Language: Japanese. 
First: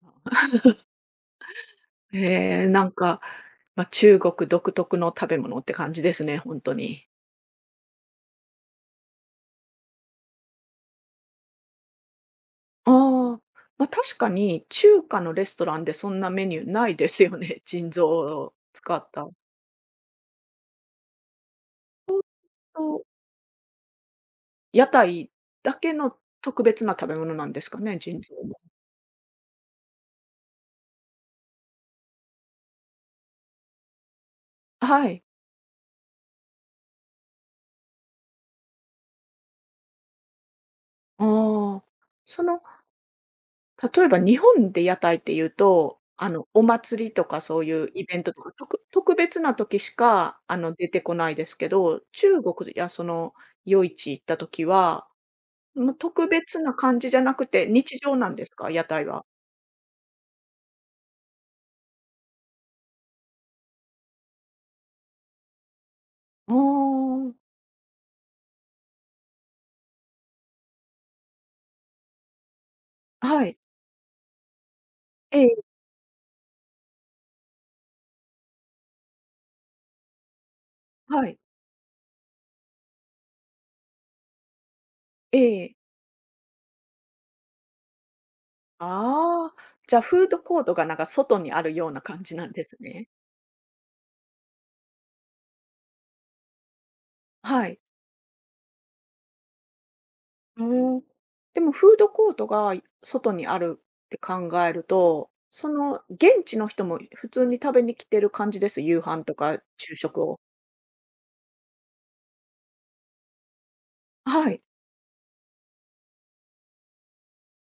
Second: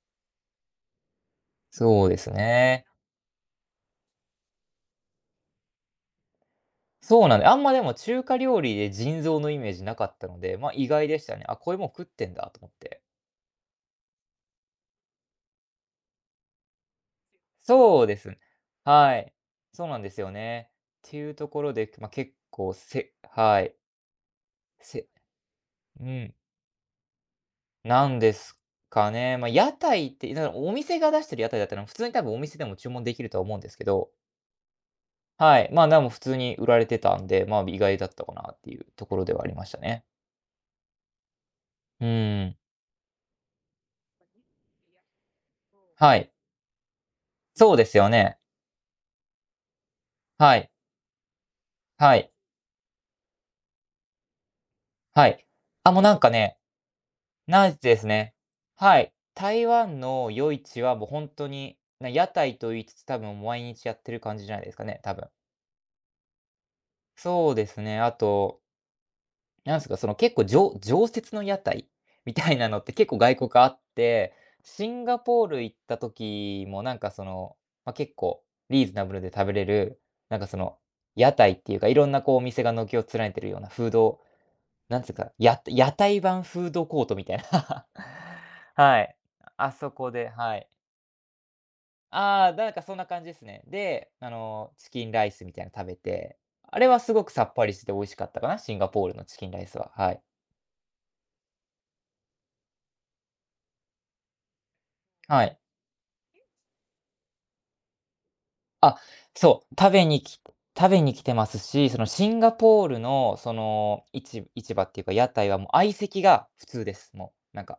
そうですへえ、ね。なんかまあ、中国独特の食べ物って感じですね、ほんとに。そうなんで、あんまでも中華料理で腎臓のイメージなかったので、まあ意外でしたね。あ、こういうもん食ってんだと思って。ああ、ま、確かに中華のレストランでそんなメニューないですよね、腎そう臓ですね。を使っはた。い。そうなんですよね。ていうところで、まあホッ結構ト。せはい。屋せ台だけうのん。特別な食べ物なんですかね？なん腎で臓すは。かね。ま、屋台って、お店が出してる屋台だったら普通に多分お店でも注文できるとは思うんですけど。あ、はい。はい、まあなあも、普通に売られてたんで、まあ意外だったかなっていうところではありましたね。ああ、うそん。の、例えば日本で屋台っていうと、はあい。の、お祭りとかそうそうでいうすイよベントね。とか、特別な時しかはあい。の、出てこないですけど、はい。中国やその夜市行った時は、はい。あ、ま、もうなん特かね、別な感じじゃなくて、ないで日す常なね。んですか？屋は台い。は。台湾の夜市はもうほんとに、な、屋台と言いつつ、多分毎日やってる感じじゃないですかね、多分。ああ。そうですね、あとなんすか、その結構じょ常設の屋台みたいなのって結構外は国い。あって、シンガえポーえ。ル行った時もなんかその、ま結構リーズナブルで食べれる、なんかその、は屋い。台っていうか、いろんなこうお店が軒を連ねてるようなフードなんつか、えやえ。屋台版フードコートみたいな。はい。ああ、あそじゃこフで、ードはコーい。トがなんか外にあるような感じあなあ、んでなんすかそんね。な感じですね。で、あの、チキンライスみたいの食べて、あれはすごくさっぱはりしい。てて美味しかったかな、シンガポールのチキンライスは、はい。へえ。でもフードコートが外にあるって考えると、はい。その 現地の人も普通に食べに来てる感じです？あ、夕飯とかそう、食昼べに食きを。食べに来てますし、そのシンガポールのその、市はい。場っていうか、屋台はもう相席が普通です。もう、なんか。